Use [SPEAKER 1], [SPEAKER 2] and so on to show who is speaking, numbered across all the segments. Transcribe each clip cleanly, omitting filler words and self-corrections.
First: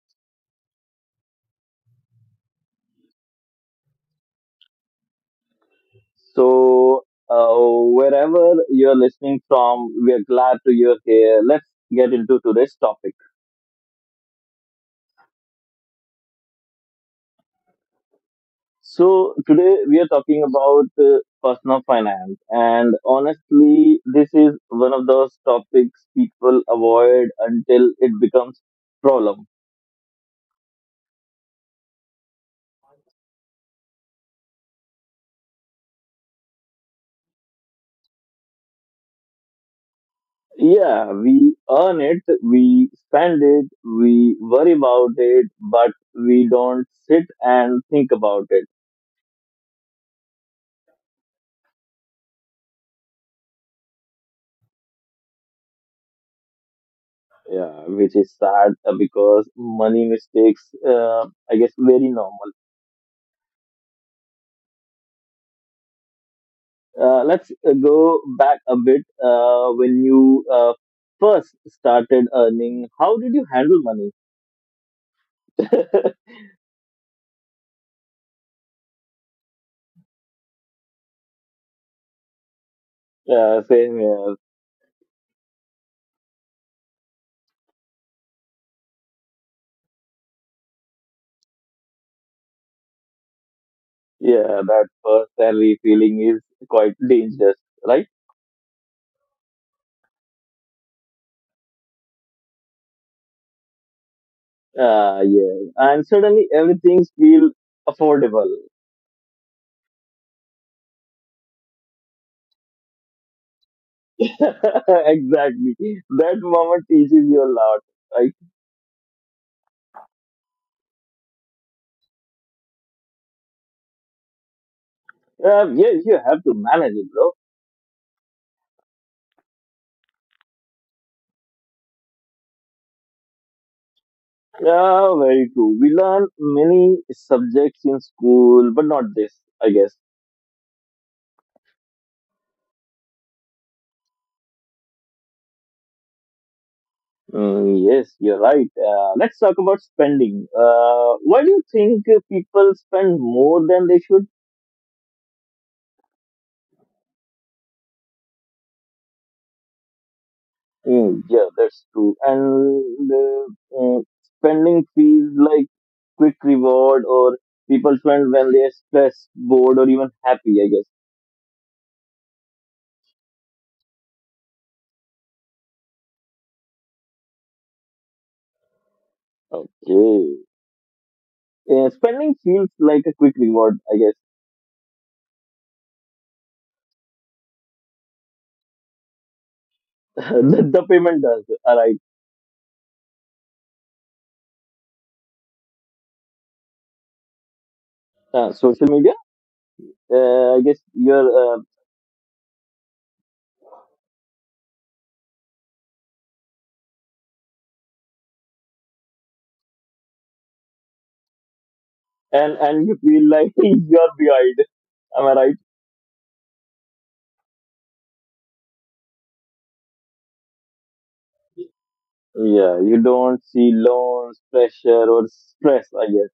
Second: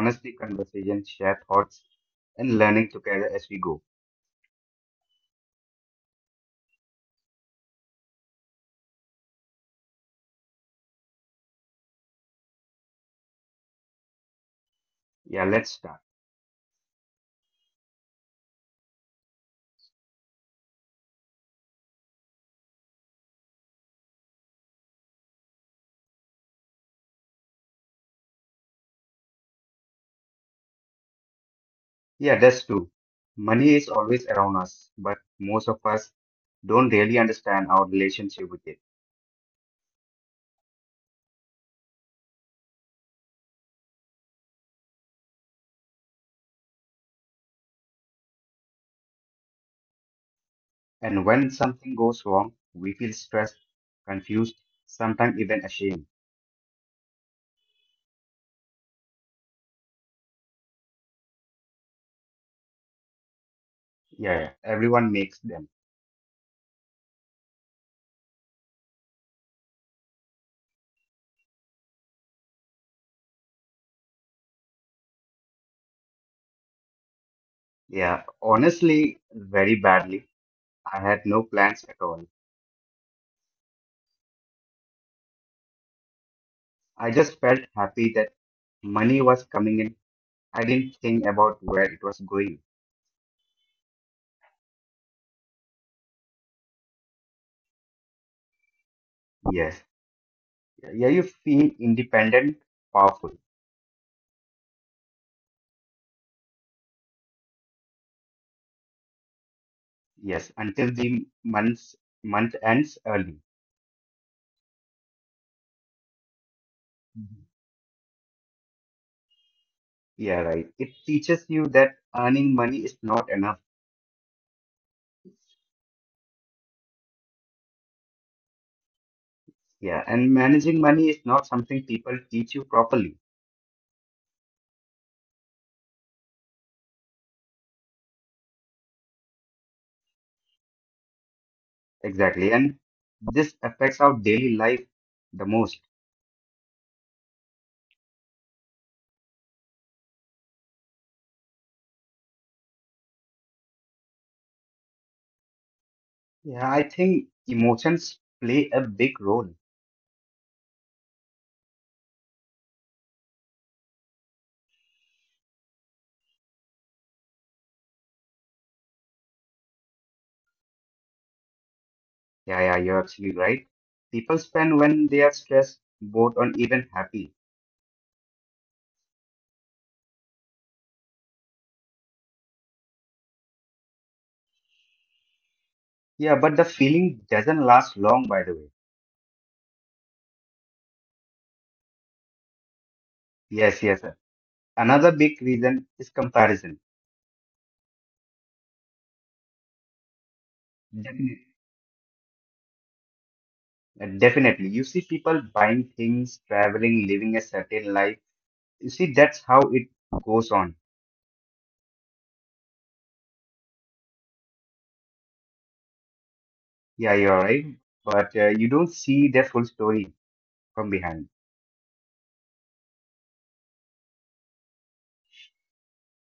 [SPEAKER 1] honesty, conversation, share thoughts, and learning together as we go.
[SPEAKER 2] So, uh, wherever you're listening from, we are glad to you're here. Let's get into today's topic.
[SPEAKER 1] Yeah, let's start.
[SPEAKER 2] So today we are talking about personal finance, and honestly, this is one of those topics people avoid until it becomes problem.
[SPEAKER 1] Yeah, that's true. Money is always around us, but most of us don't really understand our relationship with it.
[SPEAKER 2] Yeah, we earn it, we spend it, we worry about it, but we don't sit and think about it.
[SPEAKER 1] And when something goes wrong, we feel stressed, confused, sometimes even ashamed.
[SPEAKER 2] Yeah, which is sad because money mistakes, I guess, very normal.
[SPEAKER 1] Yeah, yeah, everyone makes them.
[SPEAKER 2] Let's go back a bit. When you first started earning, how did you handle money?
[SPEAKER 1] Yeah, honestly, very badly. I had no plans at all.
[SPEAKER 2] Yeah, same here.
[SPEAKER 1] I just felt happy that money was coming in. I didn't think about where it was going.
[SPEAKER 2] Yeah, that first salary feeling is quite dangerous, right?
[SPEAKER 1] Yes. Yeah, you feel independent, powerful.
[SPEAKER 2] Yeah, and suddenly everything feel affordable.
[SPEAKER 1] Yes, until the month ends early.
[SPEAKER 2] Exactly. That moment teaches you
[SPEAKER 1] Mhm.
[SPEAKER 2] a lot, right?
[SPEAKER 1] Yeah, right. It teaches you that earning money is not enough.
[SPEAKER 2] Yes, you have to manage it, bro.
[SPEAKER 1] Yeah, and managing money is not something people teach you properly.
[SPEAKER 2] Yeah, very true. We learn many subjects in school, but not this, I guess.
[SPEAKER 1] Exactly. And this affects our daily life the most.
[SPEAKER 2] Yes, you're right. Let's talk about spending. Why do you think people spend more than they should?
[SPEAKER 1] Yeah, I think emotions play a big role.
[SPEAKER 2] Yeah, that's true. And spending feels like quick reward, or people spend when they are stressed, bored, or even happy. I guess.
[SPEAKER 1] Yeah, yeah, you're absolutely right. People spend when they are stressed, bored, or even happy.
[SPEAKER 2] Okay. Spending feels like a quick reward. I guess.
[SPEAKER 1] Yeah, but the feeling doesn't last long, by the way.
[SPEAKER 2] The payment does. All right.
[SPEAKER 1] Yes, yes, sir. Another big reason is comparison.
[SPEAKER 2] Social media. I guess you're
[SPEAKER 1] Definitely. Definitely. You see people buying things, traveling, living a certain life. You see, that's how it goes on.
[SPEAKER 2] and you feel like you're behind. Am I right?
[SPEAKER 1] Yeah, you're right. But you don't see their full story from behind.
[SPEAKER 2] Yeah, you don't see loans, pressure, or stress, I guess.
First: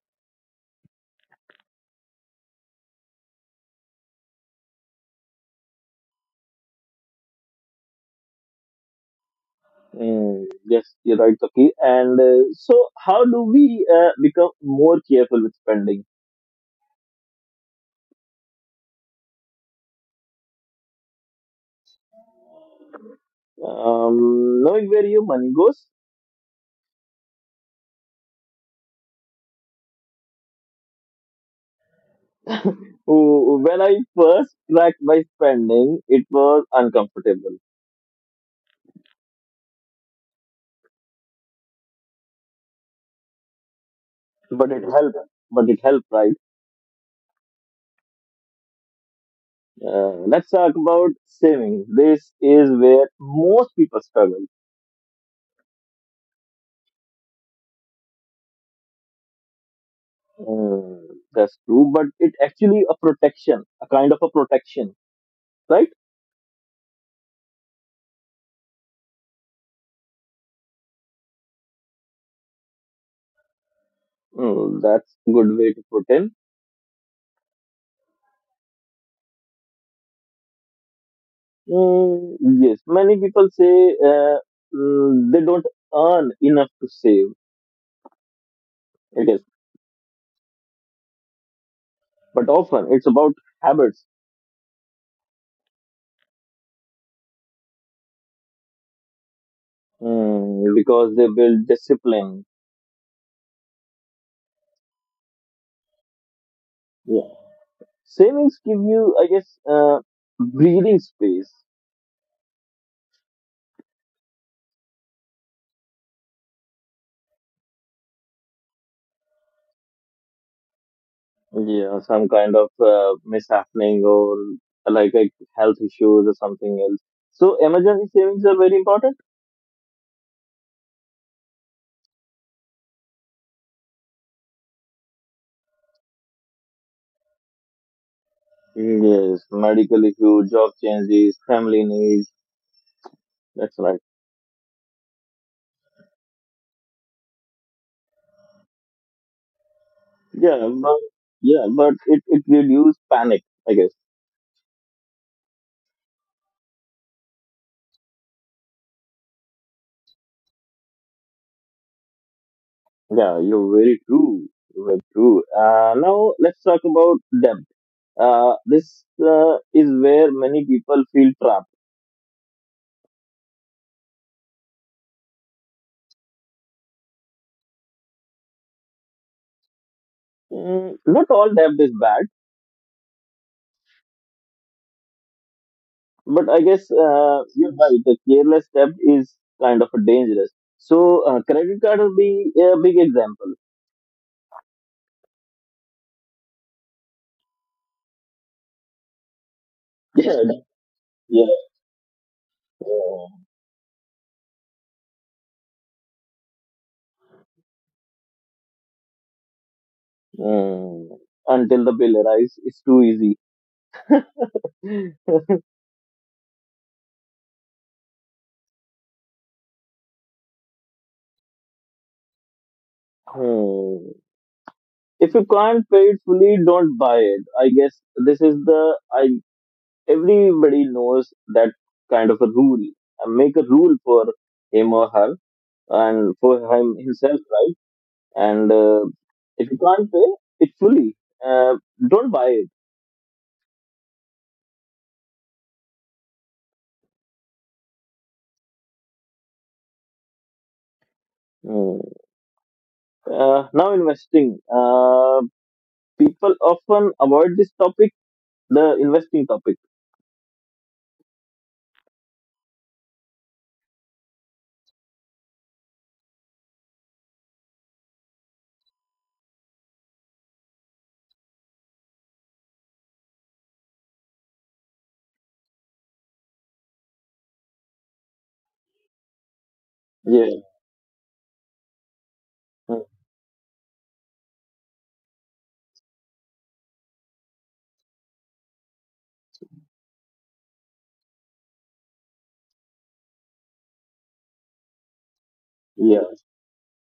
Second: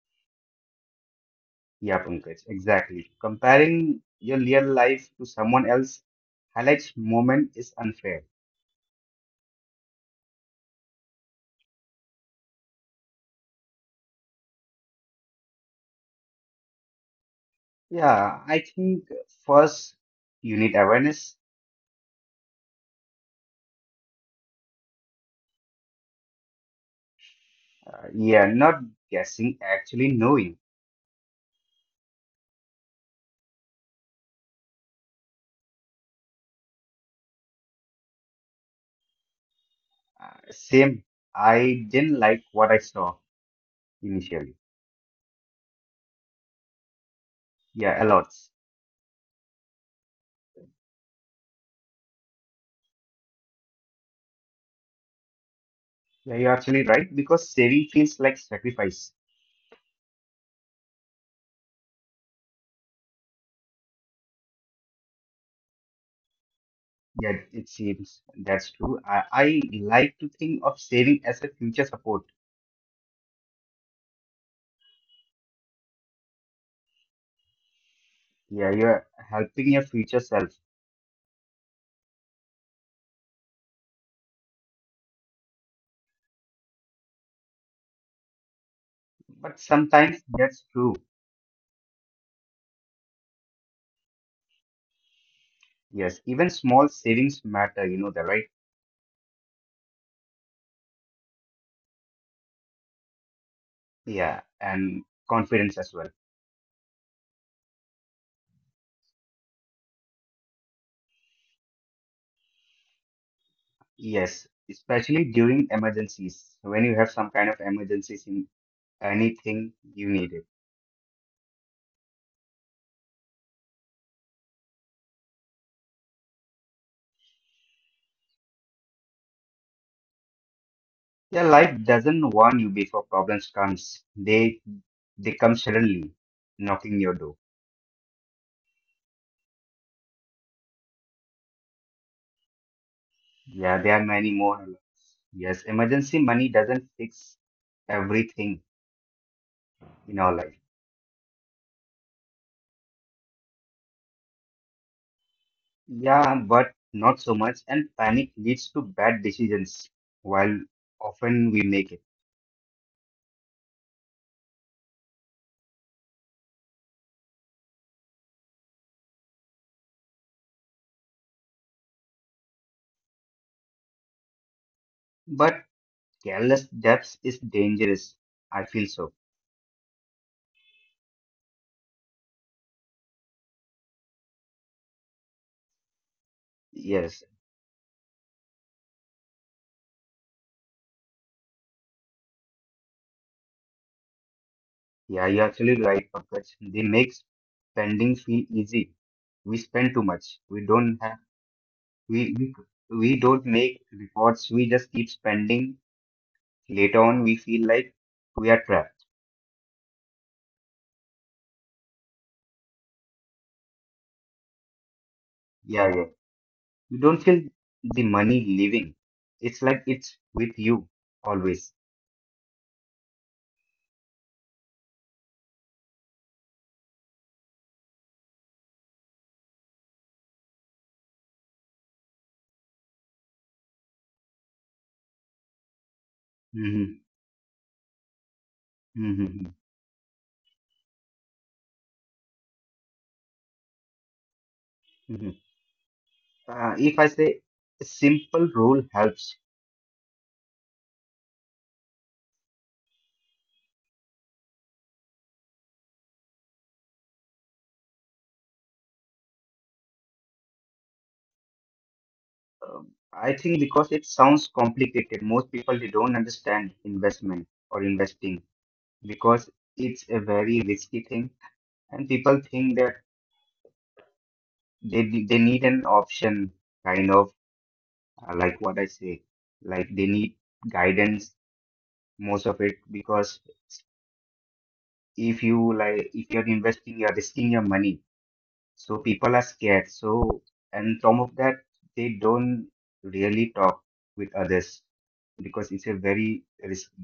[SPEAKER 1] Yeah, Pankaj, exactly. Comparing your real life to someone else highlights moment is unfair.
[SPEAKER 2] Yes, you're right, Taki. And so, how do we become more careful with spending?
[SPEAKER 1] Yeah, I think first you need awareness.
[SPEAKER 2] Knowing where your money goes.
[SPEAKER 1] Yeah, not guessing, actually knowing.
[SPEAKER 2] Oh, when I first tracked my spending, it was uncomfortable,
[SPEAKER 1] Same, I didn't like what I saw initially.
[SPEAKER 2] but it helped. But it helped, right?
[SPEAKER 1] Yeah, a lot.
[SPEAKER 2] Let's talk about savings. This is where most people struggle.
[SPEAKER 1] Yeah, you're actually right because saving feels like sacrifice.
[SPEAKER 2] Mm, that's true, but it actually a protection, a kind of a protection, right?
[SPEAKER 1] Yeah, it seems that's true. I like to think of saving as a future support.
[SPEAKER 2] Oh, that's good way to put in.
[SPEAKER 1] Yeah, you're helping your future self.
[SPEAKER 2] Yes, many people say they don't earn enough to save. I guess,
[SPEAKER 1] But sometimes that's true.
[SPEAKER 2] but often it's about habits.
[SPEAKER 1] Yes, even small savings matter, the right?
[SPEAKER 2] Because they build discipline.
[SPEAKER 1] Yeah, and confidence as well.
[SPEAKER 2] Yeah, savings give you, I guess, breathing space.
[SPEAKER 1] Yes, especially during emergencies. When you have some kind of emergencies in anything you need it.
[SPEAKER 2] Yeah, some kind of mishappening or like a health issues or something else. So emergency savings are very important.
[SPEAKER 1] Yeah, life doesn't warn you before problems comes. They come suddenly, knocking your door.
[SPEAKER 2] Yes, medical issues, job changes, family needs. That's
[SPEAKER 1] Yeah, there
[SPEAKER 2] right.
[SPEAKER 1] are many more. Alerts. Yes, emergency money doesn't fix everything in our life.
[SPEAKER 2] Yeah, but yeah, but it reduces panic, I guess.
[SPEAKER 1] Yeah, but not so much. And panic leads to bad decisions, while often we make it.
[SPEAKER 2] Yeah, you're very true. You're very true. Now let's talk about debt. This is where many people feel trapped.
[SPEAKER 1] But careless depths is dangerous. I feel so.
[SPEAKER 2] Not all debt is bad, but I guess
[SPEAKER 1] Yes.
[SPEAKER 2] you're right. The careless debt is kind of dangerous. So credit card will be a big example.
[SPEAKER 1] Yeah, you're actually right, Pankaj. They make spending feel easy. We spend too
[SPEAKER 2] Yeah,
[SPEAKER 1] much.
[SPEAKER 2] yeah, yeah.
[SPEAKER 1] We, we, we don't make reports. We just keep spending. Later on, we feel like we are trapped.
[SPEAKER 2] Mm. Until the bill arrives, it's too easy.
[SPEAKER 1] Yeah, yeah. You don't feel the money leaving. It's like it's with you always.
[SPEAKER 2] Hmm. If you can't pay it fully, don't buy it. I guess this is the I everybody knows that kind of a rule. Make a rule for him or her and for him
[SPEAKER 1] Mhm.
[SPEAKER 2] himself, right? And
[SPEAKER 1] Mm-hmm.
[SPEAKER 2] if you can't pay it fully, uh, don't buy it.
[SPEAKER 1] Hmm. If I say a simple rule helps.
[SPEAKER 2] Hmm. Now investing. People often avoid this topic, the investing topic.
[SPEAKER 1] um, I think because it sounds complicated, most people they don't understand investment or investing because it's a very risky thing, and people think that they need an option, kind of like what I say, like they need
[SPEAKER 2] Yeah,
[SPEAKER 1] guidance most of it
[SPEAKER 2] hmm,
[SPEAKER 1] because if you're investing, you're risking your money. So people are scared. So, and some of that, they don't really talk with others because it's a
[SPEAKER 2] yeah,
[SPEAKER 1] very risky.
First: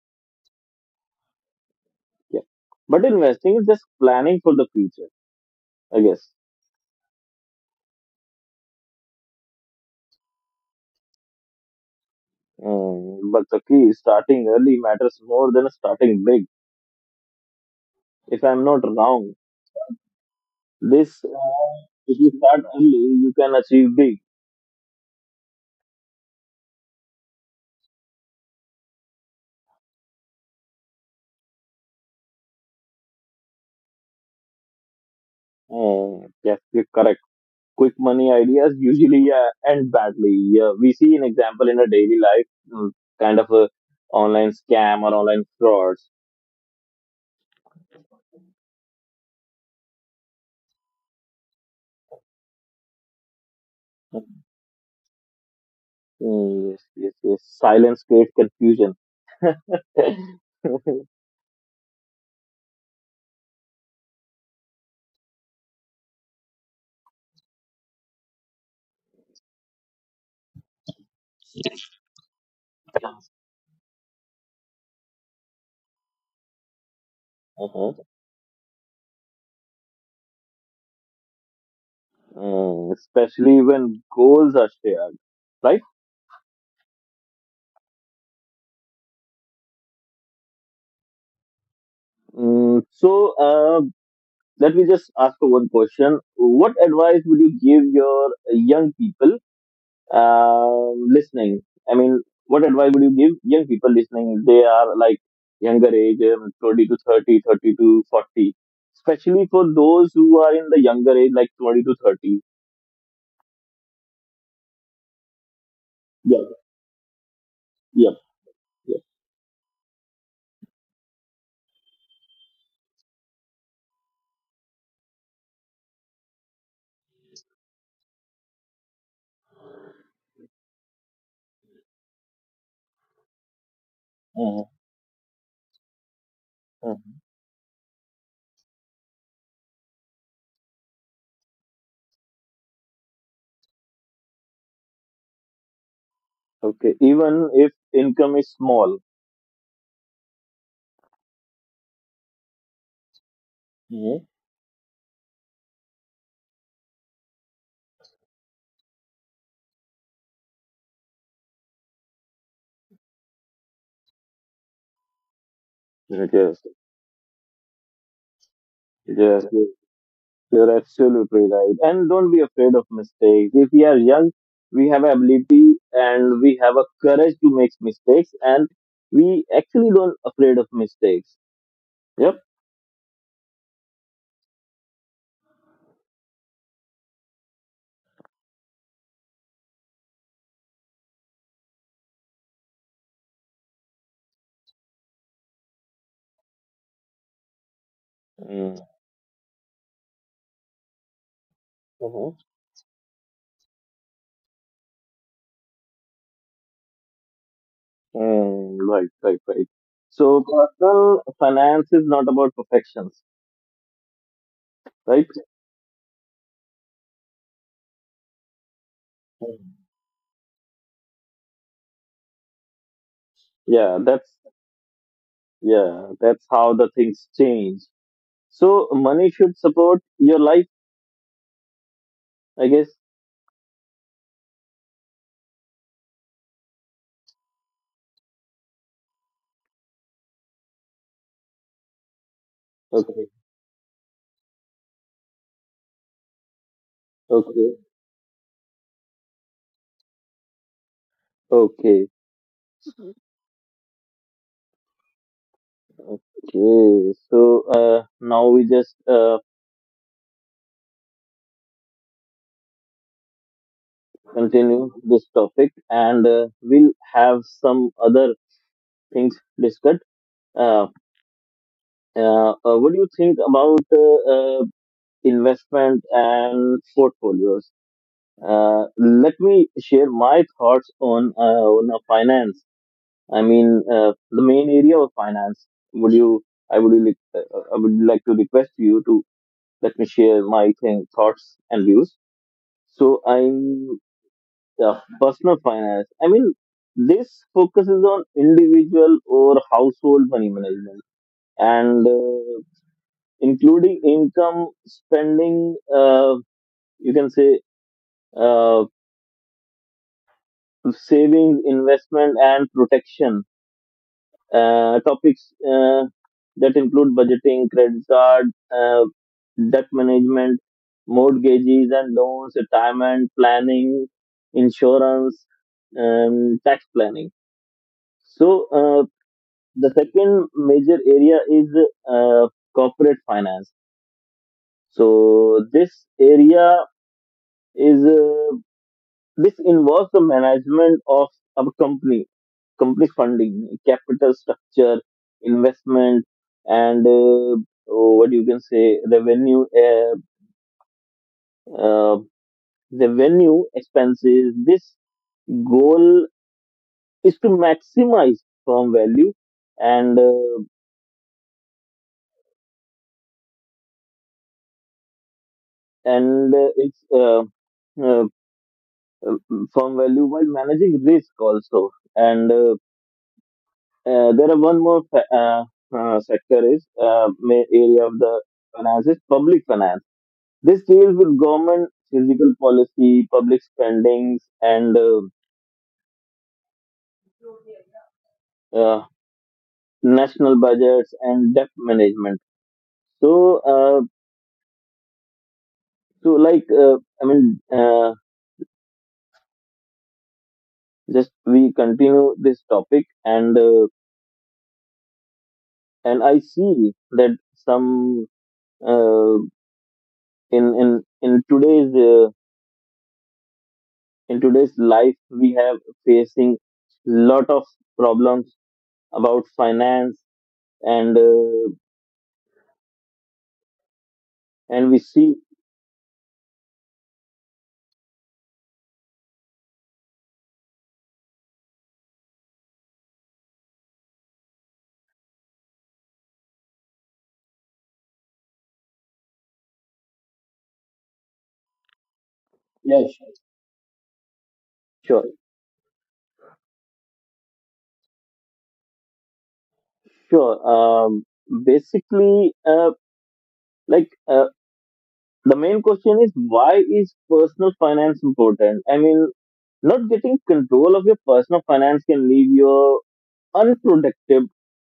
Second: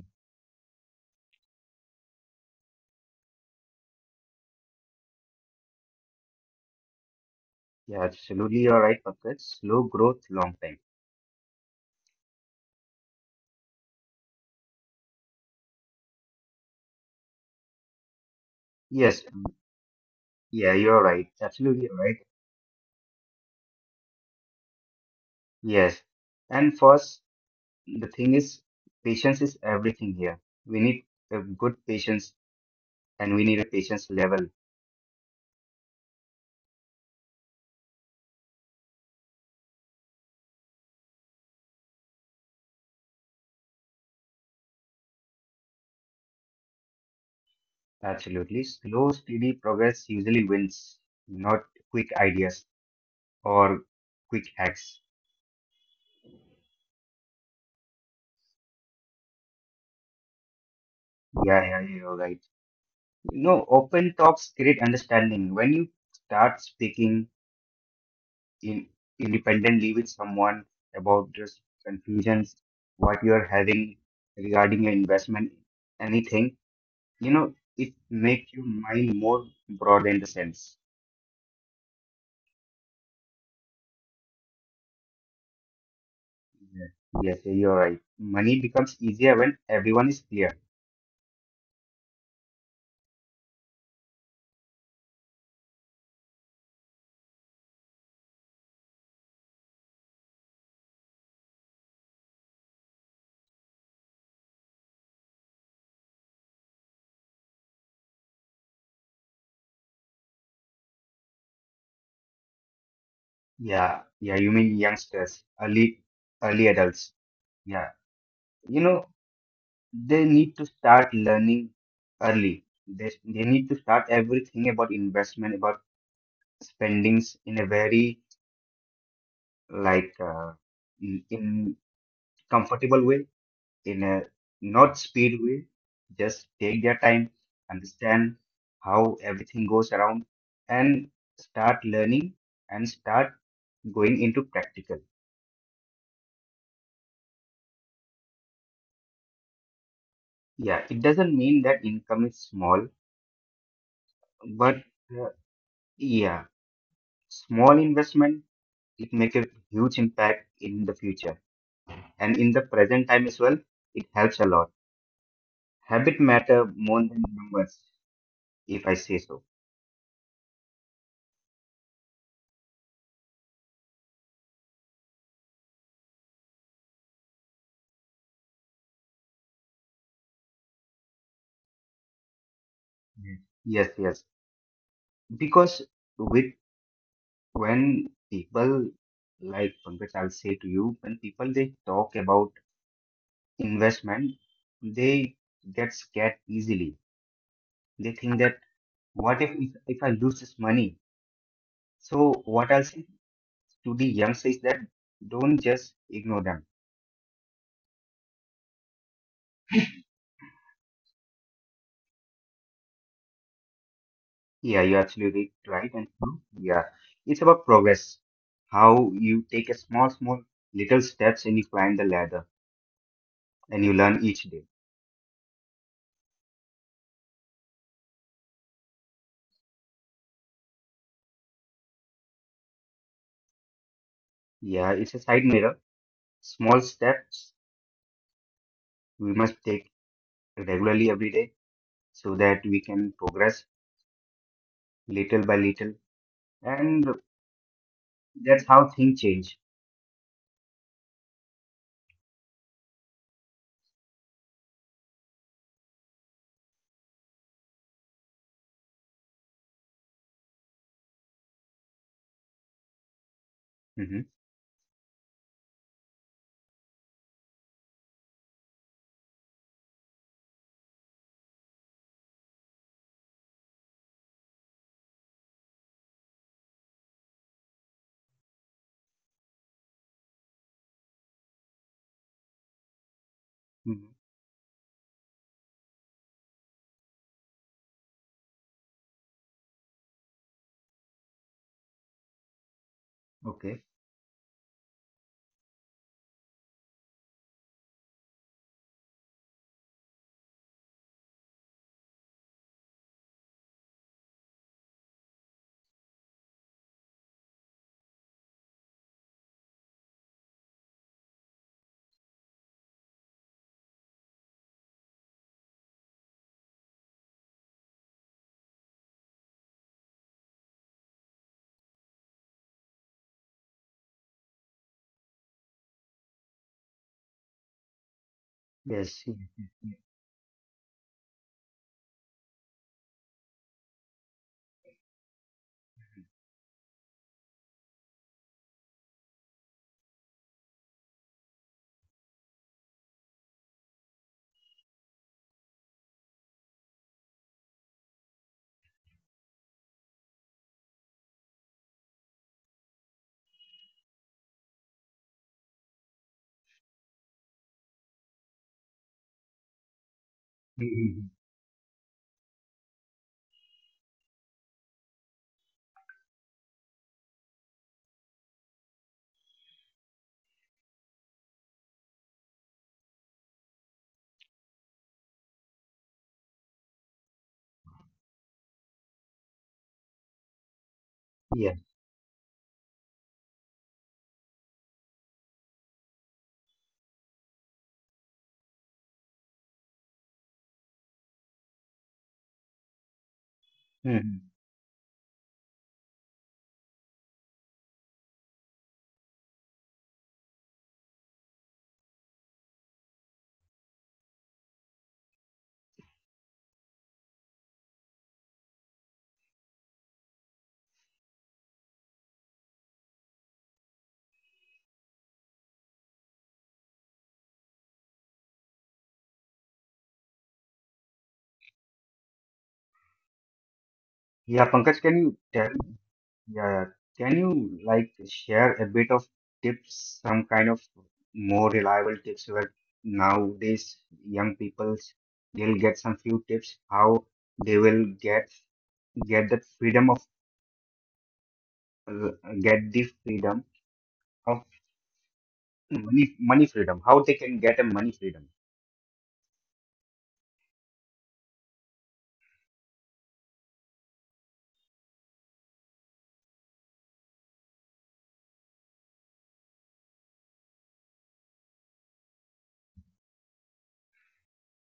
[SPEAKER 2] yeah. But investing is just planning for the future, I guess.
[SPEAKER 1] Yeah, absolutely, you're right, Pankaj. Slow growth, long time.
[SPEAKER 2] But the key is starting early matters more than starting big. If I'm not
[SPEAKER 1] Yes,
[SPEAKER 2] wrong,
[SPEAKER 1] yeah, you're
[SPEAKER 2] this
[SPEAKER 1] right. Absolutely, right.
[SPEAKER 2] if you start early, you can achieve big.
[SPEAKER 1] Yes. And first, the thing is, patience is everything here. We need a good patience and we need a patience level.
[SPEAKER 2] Yes, you're correct. Quick money ideas usually end badly. Yeah, we see an example in our daily life, mm, kind of a online scam or online frauds.
[SPEAKER 1] Absolutely. Slow, steady progress usually wins, not quick ideas or quick hacks.
[SPEAKER 2] Yes, yes, yes. Silence creates confusion. Uh-huh.
[SPEAKER 1] Yeah, yeah, you're right. You know, open talks create understanding. When you start speaking in independently with someone about just confusions, what you're having regarding your investment, anything, it makes your mind more broad in the sense.
[SPEAKER 2] Especially when goals are shared, right?
[SPEAKER 1] Yeah. Yes, you're right. Money becomes easier when everyone is clear.
[SPEAKER 2] So, let me just ask you one question. What advice would you give your young people listening? I mean, what advice would you give young people listening? They are like younger age, 20 to 30, 30 to 40, especially for those who are in the younger age, like 20 to 30.
[SPEAKER 1] Yeah, yeah, you mean youngsters, early
[SPEAKER 2] Yeah,
[SPEAKER 1] early adults. Yeah.
[SPEAKER 2] yeah,
[SPEAKER 1] You
[SPEAKER 2] yeah.
[SPEAKER 1] know, they need to start learning early. They need to start everything about investment, about spendings in a very like in comfortable way, in a
[SPEAKER 2] Mhm,
[SPEAKER 1] not speed way. Just take their
[SPEAKER 2] mhm.
[SPEAKER 1] time, understand how everything goes around, and start learning and start going into practical.
[SPEAKER 2] Okay, even if income is small.
[SPEAKER 1] Yeah, it doesn't mean that income is small,
[SPEAKER 2] Mm-hmm.
[SPEAKER 1] but uh, yeah, small investment it makes a huge impact in the future and in the present time as well. It helps a lot. Habit
[SPEAKER 2] Yes,
[SPEAKER 1] matter more than numbers, if I say so.
[SPEAKER 2] yes. You're absolutely right. And don't be afraid of mistakes. If we are young, we have ability and we have a courage to make mistakes and we actually don't afraid of mistakes. Yep.
[SPEAKER 1] Yes, yes, yes. Because with when people like Pankaj, I'll say to you when people they talk about investment they get scared easily. They think that
[SPEAKER 2] Mm-hmm.
[SPEAKER 1] what if if I lose this money. So what I'll say to the youngsters is that don't just ignore them.
[SPEAKER 2] Right, right, right. So personal finance is not about perfections,
[SPEAKER 1] Yeah, you're
[SPEAKER 2] right?
[SPEAKER 1] absolutely right and true. Yeah, it's about progress. How you take a small, small, little steps and you climb the ladder and you
[SPEAKER 2] Yeah,
[SPEAKER 1] learn
[SPEAKER 2] that's
[SPEAKER 1] each day.
[SPEAKER 2] yeah, that's how the things change. So money should support your life, I guess.
[SPEAKER 1] Yeah, it's a side mirror. Small steps we must take regularly every day so that we can
[SPEAKER 2] Okay,
[SPEAKER 1] progress little by little. And
[SPEAKER 2] okay,
[SPEAKER 1] that's how things change.
[SPEAKER 2] okay. Okay, so now we just
[SPEAKER 1] Mm-hmm.
[SPEAKER 2] continue this topic and we'll have some other things discussed. Uh, what do you think about uh, investment and portfolios? Let me share my thoughts on finance. I mean,
[SPEAKER 1] Hmm.
[SPEAKER 2] the main area of finance. Would you? I would like to request you to let me share my thoughts and views. So
[SPEAKER 1] Okay.
[SPEAKER 2] I'm. Yeah, personal finance. I mean, this focuses on individual or household money management and including income, spending, you can say uh, savings, investment, and protection. Topics that include budgeting, credit card, uh, debt management, mortgages and loans, retirement planning, insurance, tax planning. So, uh,
[SPEAKER 1] Yes. Yeah.
[SPEAKER 2] the second major area is uh, corporate finance. So this area is this involves the management of a company company funding, capital structure, investment, and oh, what you can say, uh, revenue expenses. This goal is to maximize firm value and uh,
[SPEAKER 1] Mhm.
[SPEAKER 2] and it's uh, uh, firm value while managing risk also. And there are one more sector is area of the finance is public finance. This deals with
[SPEAKER 1] Yeah.
[SPEAKER 2] government physical policy, public spendings, and uh, national budgets and debt management. So, uh,
[SPEAKER 1] Mhm.
[SPEAKER 2] so like uh, I mean, just we continue this topic, and I see that some uh, in in in today's uh, in today's life we have facing lot of problems about finance and uh,
[SPEAKER 1] Yeah,
[SPEAKER 2] and we
[SPEAKER 1] Pankaj, can you
[SPEAKER 2] see.
[SPEAKER 1] tell? Yeah. Can you like share a bit of tips, some kind of more reliable tips where nowadays young people they'll get some few tips how they will get that freedom of uh, get the
[SPEAKER 2] Yeah,
[SPEAKER 1] freedom of
[SPEAKER 2] sure,
[SPEAKER 1] money freedom, how they can get a money freedom.
[SPEAKER 2] sure. Basically like uh, the main question is why is personal finance important. I mean, not getting control of your personal finance can leave you unprotected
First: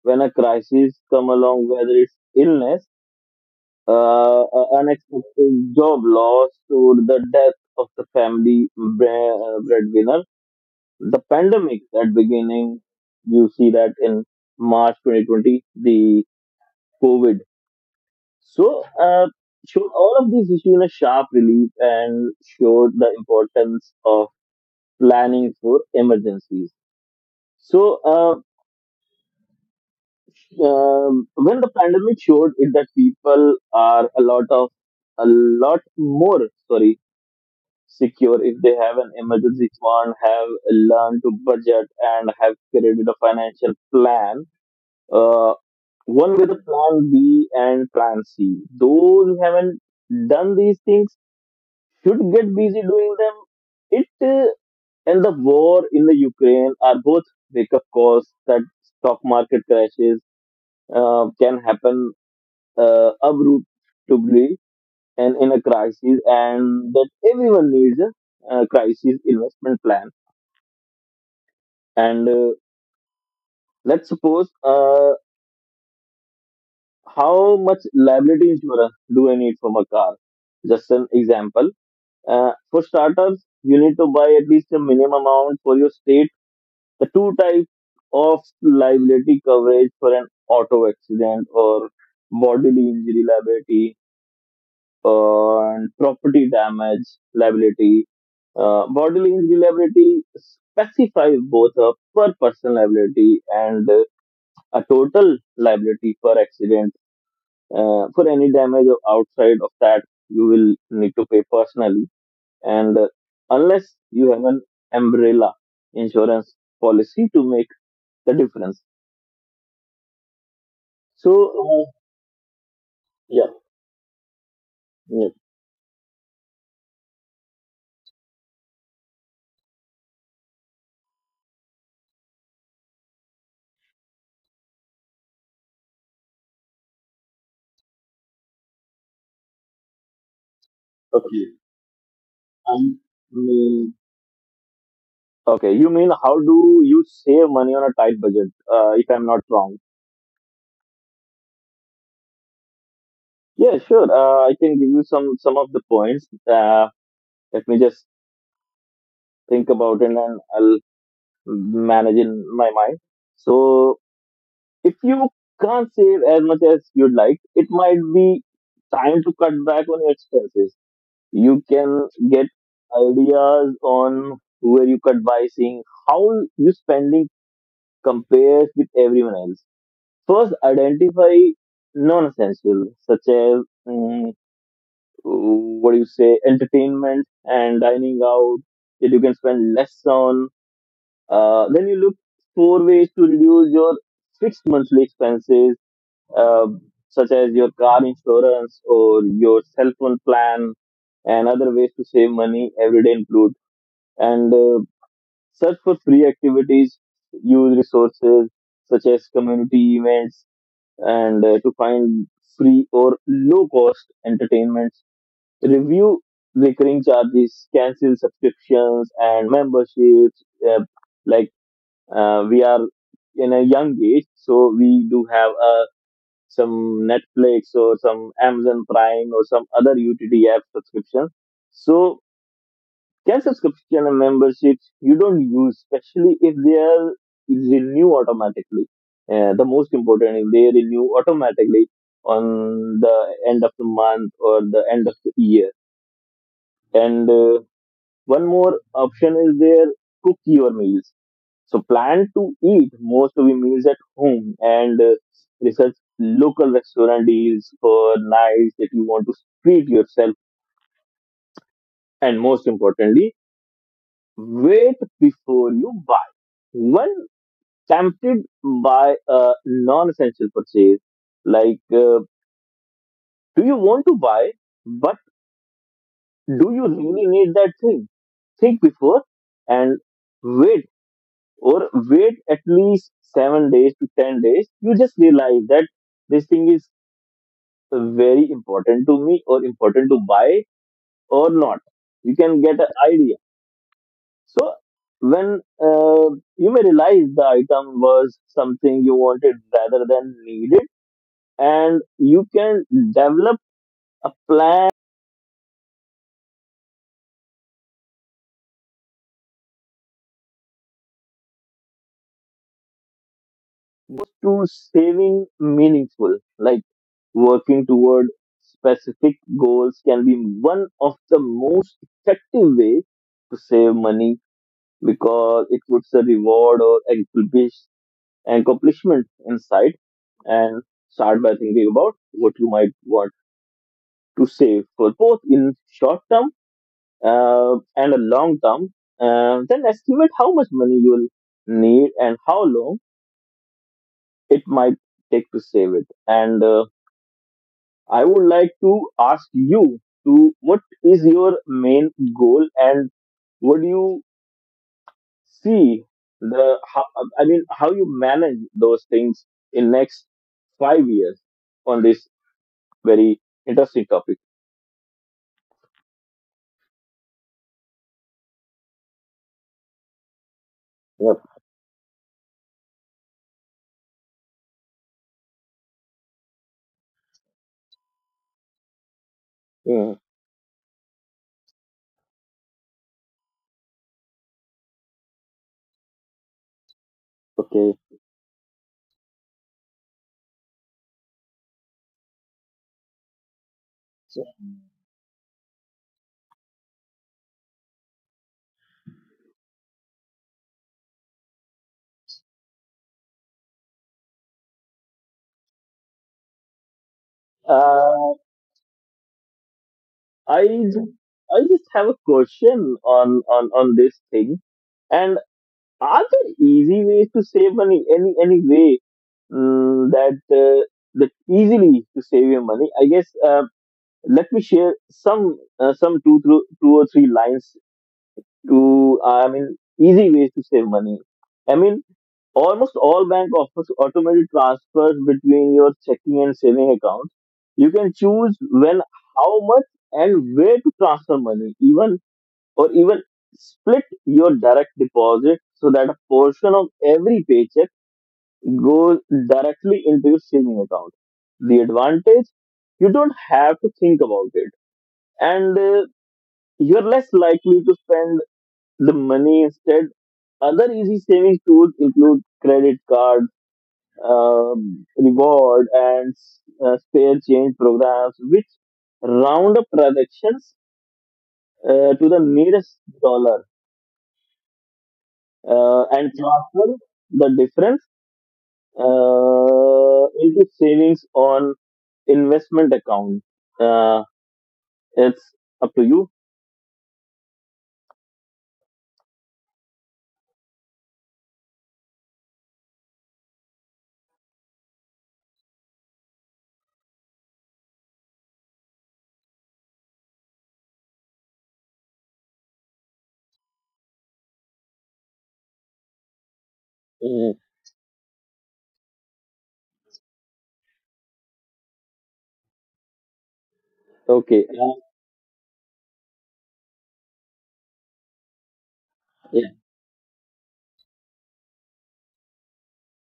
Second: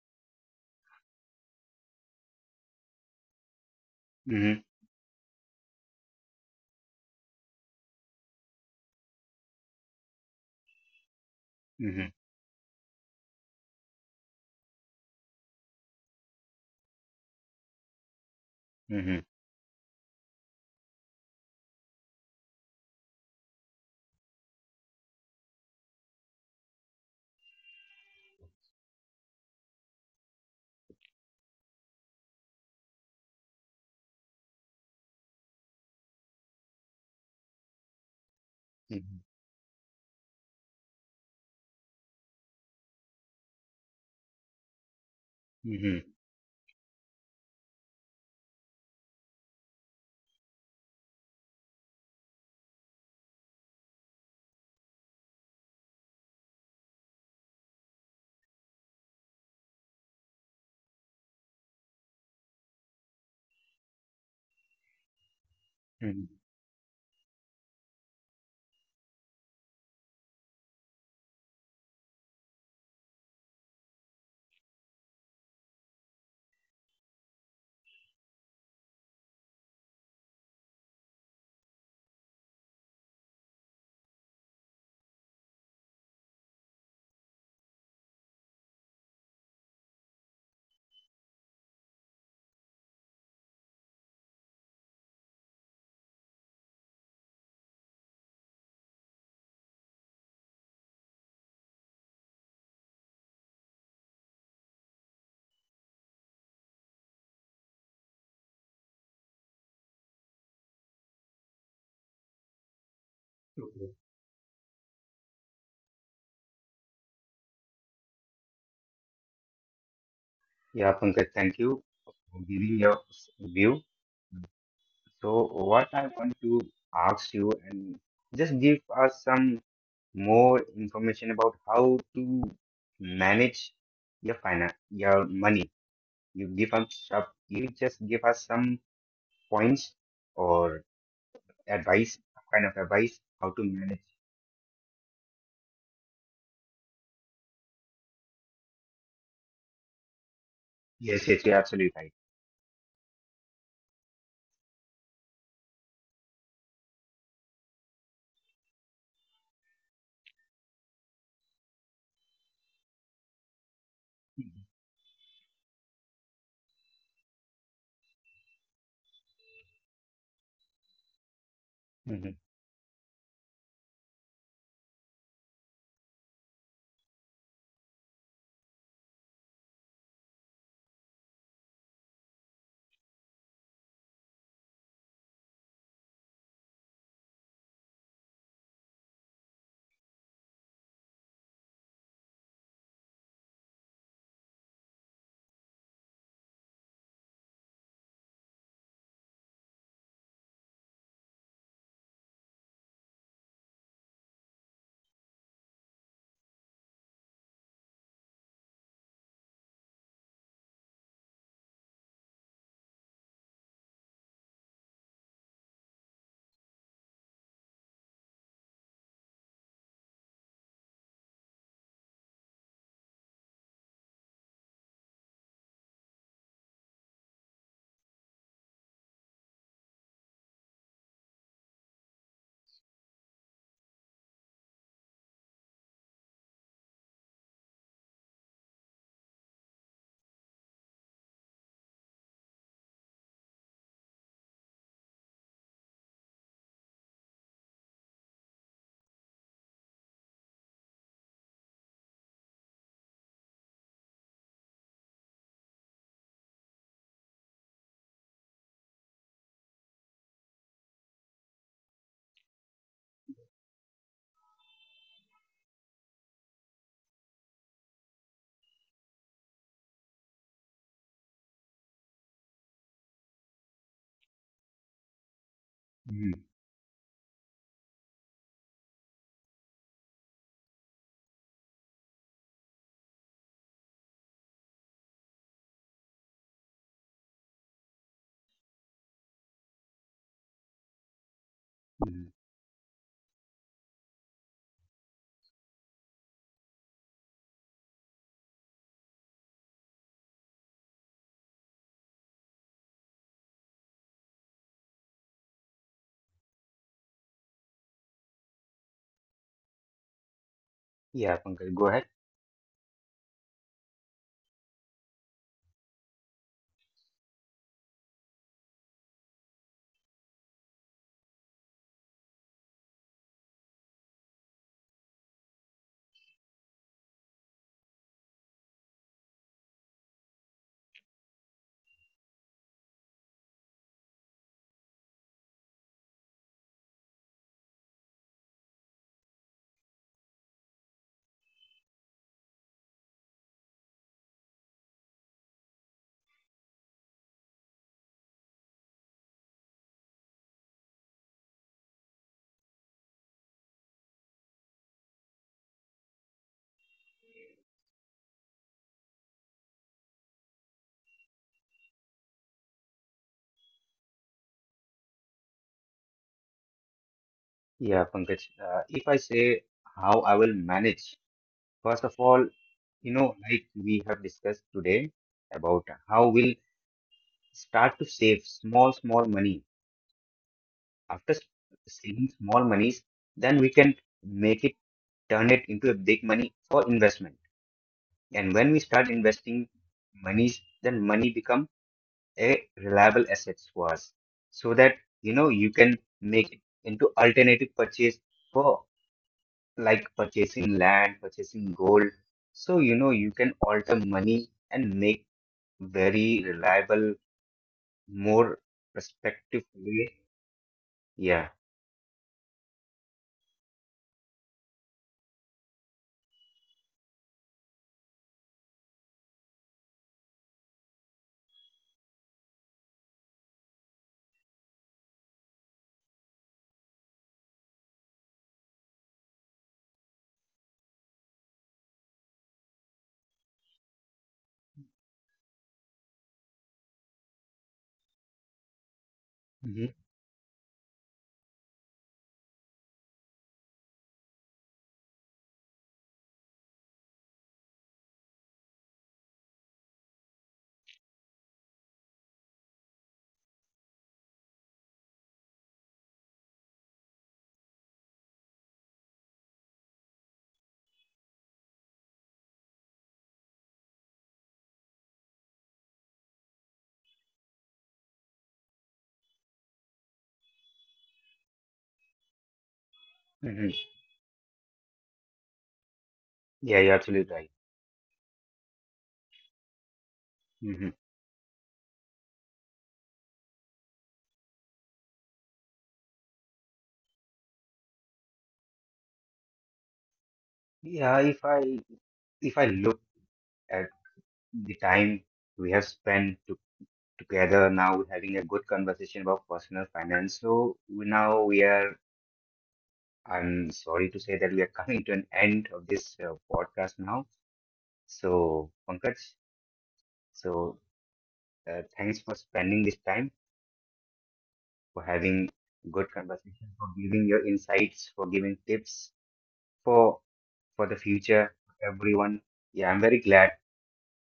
[SPEAKER 2] when a crisis come along, whether it's illness,
[SPEAKER 1] Mm-hmm.
[SPEAKER 2] unexpected job loss, or the death of the family breadwinner. The pandemic
[SPEAKER 1] Mm-hmm.
[SPEAKER 2] at beginning, you see that in March 2020, the COVID. So,
[SPEAKER 1] Mm-hmm.
[SPEAKER 2] showed all of these issues in a sharp relief and showed the importance of planning for emergencies. So, uh, when the pandemic showed it that people are a lot more sorry secure if they have an
[SPEAKER 1] Mm-hmm.
[SPEAKER 2] emergency fund, have learned to budget, and have created a financial plan. Uh,
[SPEAKER 1] Mm-hmm.
[SPEAKER 2] One with a plan B and plan C. Those who haven't done these things should get busy doing them. It And the war in the Ukraine are both wake up calls that stock market crashes can happen abruptly and in a crisis,
[SPEAKER 1] Mm-hmm.
[SPEAKER 2] and that everyone needs a crisis investment plan. And let's suppose how much liability insurance do I need from a car? Just an example. For starters, you need to buy at least a minimum amount for your state. The two types of liability coverage for an auto accident or bodily injury liability and property damage liability. Bodily injury liability specifies both a per person liability and a total liability for accident for any damage outside of that you will need to pay personally and unless
[SPEAKER 1] Okay.
[SPEAKER 2] you have an umbrella insurance policy to make the difference.
[SPEAKER 1] Yeah, Pankaj,
[SPEAKER 2] so
[SPEAKER 1] thank you
[SPEAKER 2] uh,
[SPEAKER 1] for giving your
[SPEAKER 2] yeah,
[SPEAKER 1] view.
[SPEAKER 2] yeah,
[SPEAKER 1] So, what I want to ask you, and just give us some more information about how to manage your finance, your money. You give us, you just give us some points or
[SPEAKER 2] okay.
[SPEAKER 1] advice, kind of
[SPEAKER 2] um,
[SPEAKER 1] advice, how to
[SPEAKER 2] mm,
[SPEAKER 1] manage.
[SPEAKER 2] okay, you mean how do you save money on a tight budget if I'm not wrong.
[SPEAKER 1] Yes, yes, you're absolutely right.
[SPEAKER 2] Yeah, sure. I can give you some of the points. uh, Let me just think about it and I'll managing my mind. So if you can't save as much as you'd like, it might be time to cut back on your expenses. You can
[SPEAKER 1] Mhm,
[SPEAKER 2] get ideas on where you cut by seeing how your spending compares with everyone else. First, identify non-essential such as mm, what do you say, entertainment and dining out, that you can spend less on. Then you look for ways to reduce your fixed monthly expenses, uh, such as your car insurance or your cell phone plan, and other ways to save money every day include. And search for free activities, use resources such as community events, and to find free or low cost entertainments. Review recurring charges, cancel subscriptions and memberships, uh, like we are in a young age, so we do have some Netflix or some Amazon Prime or some other UTT app subscriptions. So can subscription and memberships you don't use, especially if they are renew automatically. The most important is they renew automatically on the end of the month or the end of the year. And one more option is there cook your meals, so plan to eat most of your meals at home, and research local restaurant deals for nights that you want to treat yourself. And most importantly, wait before you buy. When tempted by a non-essential purchase, like uh, do you want to buy, but
[SPEAKER 1] mhm,
[SPEAKER 2] do you really need that thing? Think before and wait, or wait at least 7 days to 10 days. You just realize that this thing is very important to me or important to buy or not.
[SPEAKER 1] mhm.
[SPEAKER 2] You can get an idea. So when you may realize the item was something you wanted rather than needed, and you can develop a plan
[SPEAKER 1] Yeah, Pankaj, go ahead.
[SPEAKER 2] to saving meaningful, like working toward specific goals can be one of the most effective ways to save money, because it puts a reward or accomplishment in sight. And start by thinking about what you might want to save for both in short term and a long term. Then estimate how much money you will need and how long it might take to save it. And I would like to ask you to what is your main goal, and what do you see the how, I mean how you manage those things in next 5 years on this very interesting topic.
[SPEAKER 1] Yeah, Pankaj, if I say how I will manage. First of all,
[SPEAKER 2] Yep.
[SPEAKER 1] you know, like we have discussed today about how we'll start to save small, small money.
[SPEAKER 2] Yeah.
[SPEAKER 1] After saving small monies, then we can make it, turn it into a big money for investment. And when we
[SPEAKER 2] Okay.
[SPEAKER 1] start investing monies, then money become a reliable assets for us. So that, you know,
[SPEAKER 2] So,
[SPEAKER 1] you can make it into alternative purchase for like purchasing land, purchasing gold. So, you know, you can alter money and make very reliable, more
[SPEAKER 2] uh,
[SPEAKER 1] respectful way. Yeah.
[SPEAKER 2] I just, I just have a question on on this thing. And are there easy ways to save money? Any way mm, that uh, that easily to save your money? I guess. Let me share some two or three lines to I mean easy ways to save money. I mean almost all bank offers automated transfers between your checking and saving accounts. You can choose
[SPEAKER 1] Hmm.
[SPEAKER 2] when, how much, and where to transfer money, even or even split your direct deposit so that a portion of every paycheck goes directly into your saving account. The advantage you don't have to think about it, and you're less likely to spend the money instead. Other easy savings tools include credit card, reward, and spare change programs, which round up transactions to the
[SPEAKER 1] Hmm.
[SPEAKER 2] nearest dollar
[SPEAKER 1] Yeah, you're absolutely
[SPEAKER 2] and
[SPEAKER 1] right.
[SPEAKER 2] transfer the difference
[SPEAKER 1] Hmm.
[SPEAKER 2] into savings on investment account. Uh, it's up to you.
[SPEAKER 1] Yeah, if I look at the time we have spent to, together now, having a good conversation about personal finance. So now we are. I'm sorry to say that we are coming to an end of this podcast now.
[SPEAKER 2] Mhm.
[SPEAKER 1] So Pankaj, so thanks for spending this time for having
[SPEAKER 2] Okay.
[SPEAKER 1] good conversation, for giving your insights, for giving tips for for the future everyone. Yeah, I'm very glad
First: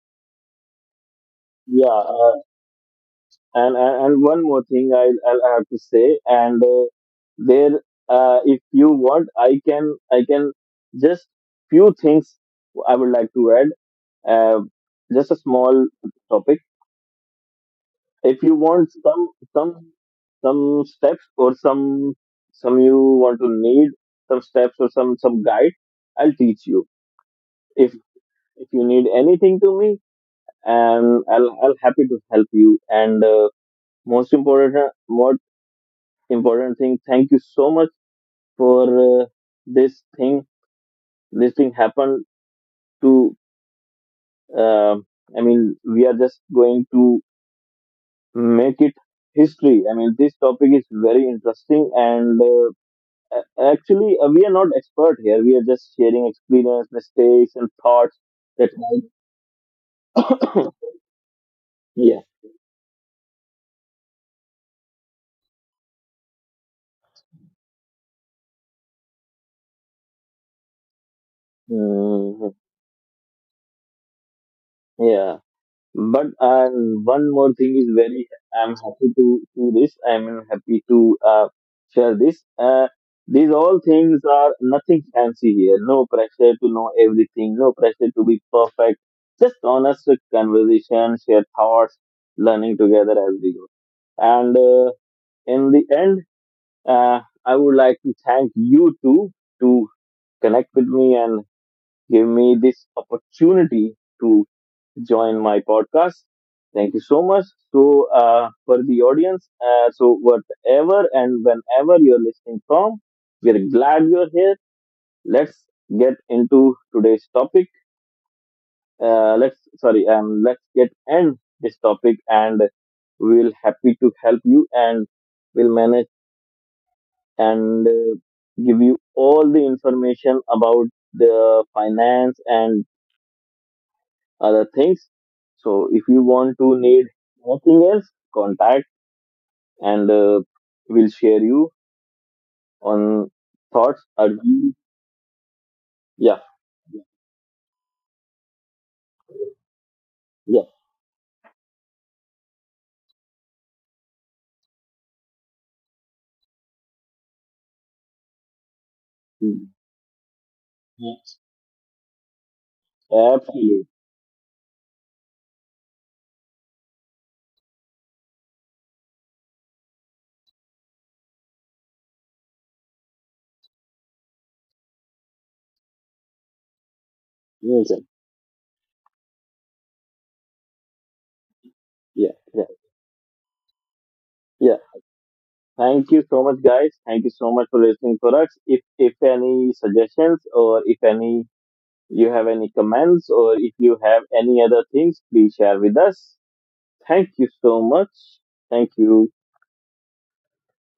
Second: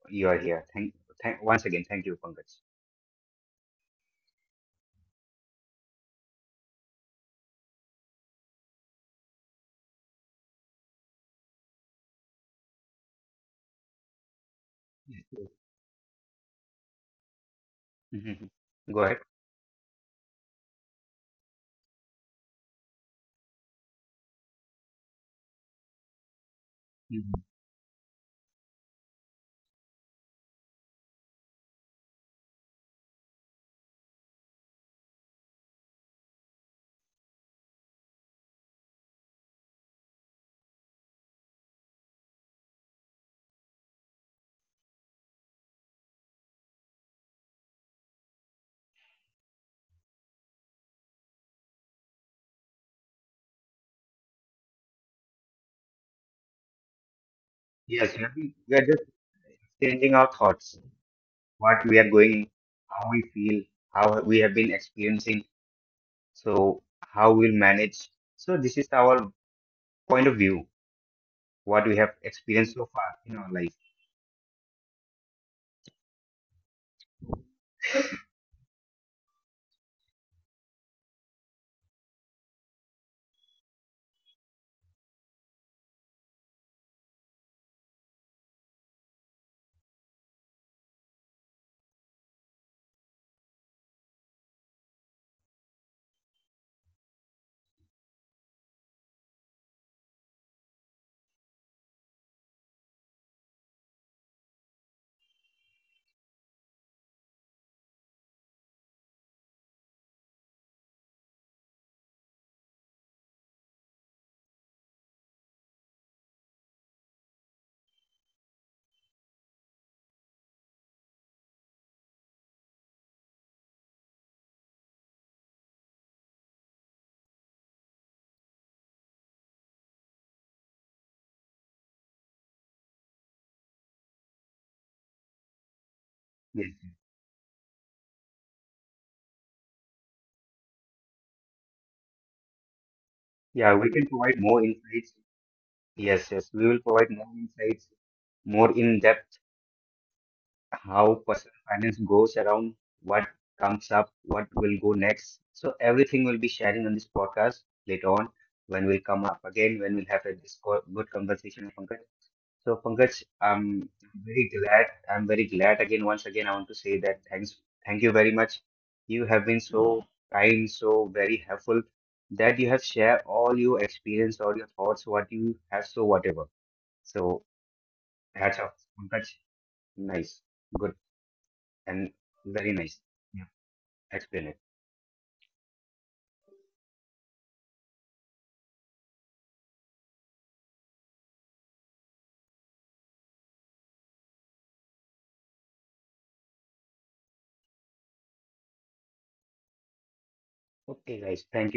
[SPEAKER 1] you are here. Thank once again, thank you,
[SPEAKER 2] Yeah.
[SPEAKER 1] Pankaj.
[SPEAKER 2] And one more thing I'll have to say, and there if you want, I can just few things I would like to add, uh, just a small topic, if
[SPEAKER 1] Mhm.
[SPEAKER 2] you want
[SPEAKER 1] Go ahead.
[SPEAKER 2] some steps or some you want to need some steps or some guide I'll teach you.
[SPEAKER 1] Mhm.
[SPEAKER 2] if if you need anything to me, and I'll happy to help you, and most important important thing. Thank you so much for this thing. This thing happened to. Uh, I mean, we are just going to make it history. I mean, this topic is very interesting, and actually, we are not expert here. We are just sharing experience, mistakes, and
[SPEAKER 1] Yes,
[SPEAKER 2] thoughts.
[SPEAKER 1] we are
[SPEAKER 2] That
[SPEAKER 1] we are just exchanging our thoughts, what we are
[SPEAKER 2] yeah,
[SPEAKER 1] going, how we feel, how we have been experiencing, so how we'll manage. So this is our point of view, what we have
[SPEAKER 2] Mhm.
[SPEAKER 1] experienced so far in our life.
[SPEAKER 2] yeah. But and one more thing is very I'm happy to see this. I'm happy to share this. These all things are nothing fancy here. No pressure to know everything. No pressure to be perfect. Just honest conversation, share thoughts, learning together as we go. And in the end, I would like to thank you too to connect with me and give me this opportunity to join my podcast. Thank you so much. So, for the audience, so whatever and whenever you're listening from, we're glad you're here. Let's get into today's topic. Let's get end this topic, and we'll happy to help you, and we'll manage and give you all the information about the finance and other things. So if you want
[SPEAKER 1] Yes.
[SPEAKER 2] to need anything else, contact and we'll share you on
[SPEAKER 1] Yeah, we
[SPEAKER 2] thoughts.
[SPEAKER 1] can
[SPEAKER 2] Are
[SPEAKER 1] provide more
[SPEAKER 2] we-
[SPEAKER 1] insights. Yes,
[SPEAKER 2] Yeah,
[SPEAKER 1] yes, we will provide more insights, more in depth
[SPEAKER 2] yeah,
[SPEAKER 1] how personal finance goes around, what comes up, what will go next. So everything will be sharing on this podcast later on when we'll come up
[SPEAKER 2] mm,
[SPEAKER 1] again, when we'll have a good conversation, Pankaj. So Pankaj,
[SPEAKER 2] absolutely.
[SPEAKER 1] I'm very glad. I'm very glad again. Once again, I want to say that thanks. Thank you very much. You have been so kind, so very helpful that you have shared all your experience, all your thoughts, what you have, so whatever. So
[SPEAKER 2] Yes, sir.
[SPEAKER 1] that's all. Pankaj, nice. Good and
[SPEAKER 2] Yeah, yeah,
[SPEAKER 1] very nice. Yeah, explain it.
[SPEAKER 2] yeah. Thank you so much, guys. Thank you so much for listening for us. If any suggestions or if any you have any comments or if you have any other things, please share with us. Thank you so much. Thank you.
[SPEAKER 1] Okay, guys, thank